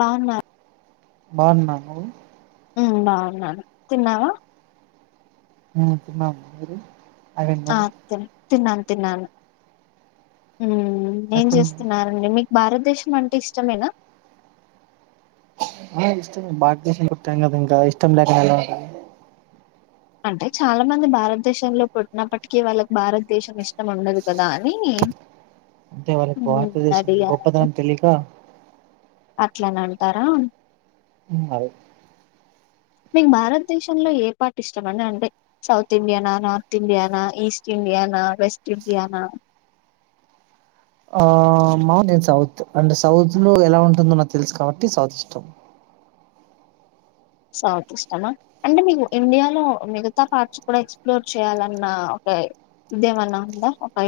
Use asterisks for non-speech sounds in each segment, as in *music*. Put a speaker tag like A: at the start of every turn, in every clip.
A: బాగున్నా
B: బాగున్నా నువ్వు
A: ఉ బాగున్నాను తిన్నావా
B: ఉ తిన్నాను మీరు అదే
A: ఆ
B: నువ్వు
A: త తిన్నాను, తిన్నాను ఉ ఏం
B: ఎక్కడున్నావు
A: చేస్తున్నారండి మీకు భారతదేశం అంటే ఇష్టమేనా,
B: అ ఇష్టంమె భారతదేశంలో పుట్టాం కదా ఇంకా ఇష్టం లేక ఎలా ఉంటామండీ,
A: అంటే చాలా మంది భారతదేశంలో పుట్టినప్పటికీ వాళ్ళకి భారతదేశం ఇష్టం ఉండదు కదా అని
B: అంటే వాళ్ళకి
A: ఉమ్
B: భారతదేశం గొప్పదనం తెలియక
A: అట్లనే అంటారా,
B: ఉ అది
A: *unintelligible* మీకు భారతదేశంలో ఏ పాట్ ఇష్టం అండి అంటే సౌత్ ఇండియానా, నార్త్ ఇండియానా ఈస్ట్ ఇండియా, వెస్ట్ ఇండియానా
B: ఆ మా నేను సౌత్ అంటే సౌత్ లో ఎలా ఉంటుందో నాకు తెలుసు కాబట్టి సౌత్ ఇష్టం
A: సౌత్ ఈస్ట్ అమ్మా అంటే మీకు ఇండియాలో మిగతా పార్ట్స్ కూడా ఎక్స్ప్లోర్ చేయాలన్న, ఇంకా ఎమనా ఉంద,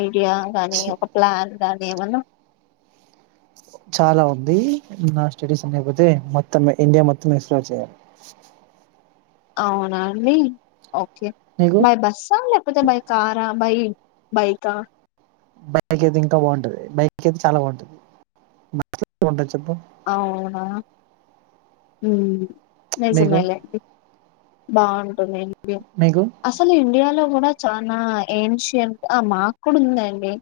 A: ఇండియా కానీ
B: చ-
A: ఒక ప్లాన్ గాని ఏమన్నా,
B: చాలా ఉంది నా స్టడీస్ అనేకపోతే మొత్తం ఇండియా మొత్తం ఎక్స్ప్లోర్ చేయాలి.
A: అవునండి ఓకే
B: నీకు
A: బాయ్ బస్ చాల ఎపోతే బై కారా బై బైకా
B: బైక్ అయితే ఇంకా బాగుంటది బైక్ అయితే చాలా బాగుంటది ఉంటంది చెప్పు
A: అవునా ఉ
B: మీకు
A: నేసున్నాయి లే బాగుంటుంది ఇండియా
B: మీకు
A: అసలు ఇండియాలో కూడా చాలా ఏంషన్ మాక్క ఉందండి.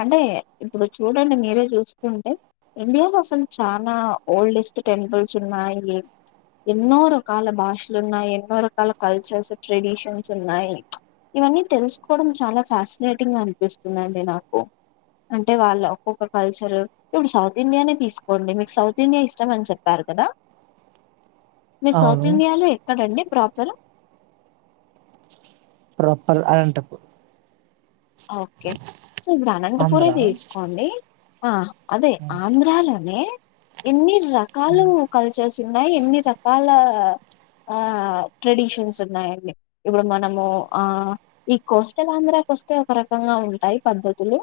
A: అంటే ఇప్పుడు చూడండి మీరే చూస్తుంటే ఇండియా కోసం చనా ఓల్డెస్ట్ టెంపుల్స్ ఉన్నాయి. ఎన్నో రకాల భాషలు ఉన్నాయి. ఎన్నో రకాల కల్చర్స్ ట్రెడిషన్స్ ఉన్నాయి. ఇవన్నీ తెలుసుకోవడం చాలా ఫ్యాసినేటింగ్ అనిపిస్తుందండి నాకు అంటే వాళ్ళు ఒక్కొక్క కల్చర్ ఇప్పుడు సౌత్ ఇండియానే తీసుకు, కొండి మీకు సౌత్ ఇండియా ఇష్టం అని చెప్పారు కదా, మీరు సౌత్
B: అవును
A: ఇండియాలో ఎక్కడండి proper
B: proper Anantapur
A: okay so ఇప్పుడు అనంతపూర
B: ఆంధ్ర
A: తీసుకోండి ఆ అదే
B: ఉమ్,
A: ఆంధ్రాలోనే ఎన్ని రకాలు
B: ఉమ్.
A: కల్చర్స్ న్నా ఎన్ని రకాల ఆ ట్రెడిషన్స్ ఉన్నాయండి, ఇప్పుడు మనము ఆ ఈ కోస్టల్ ఆంధ్రాకు వస్త ఒక రకంగా ఉంటాయి పద్ధతులు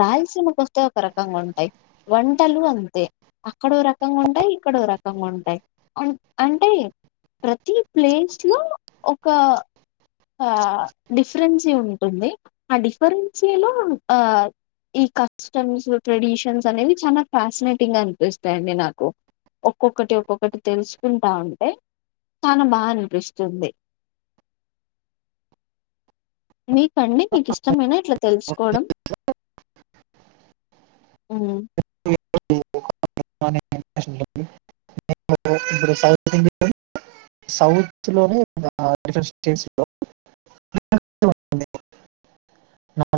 A: రాయలసీమకి వస్తే ఒక రకంగా ఉంటాయి. వంటలు అంతే అక్కడ ఒక రకంగా ఉంటాయి ఇక్కడ ఎ రకంగా ఉంటాయి అంటే ప్రతి ప్లేస్ లో ఒక ఆ డిఫరెన్సీ ఉంటుంది, ఆ డిఫరెన్సీలో ఆ ఈ కస్టమ్స్ ట్రెడిషన్స్ అనేవి చాలా ఫ్యాసినేటింగ్ అనిపిస్తాయండి, నాకు ఒక్కొక్కటి ఒక్కొక్కటి తెలుసుకుంటా ఉంటే చానా బాగా అనిపిస్తుఉంటాయి, మీకండి మీకు ఇష్టమైన ఇట్లా తెలుసుకోవడం, ఉ
B: *unintelligible* సౌత్ లోనే డిఫరెంట్ స్టేట్స్ లో నౌ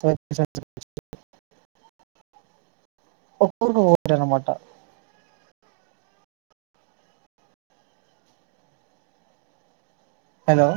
B: కూల్
A: అ
B: ఒక్కడు ఓట అనమాట హలో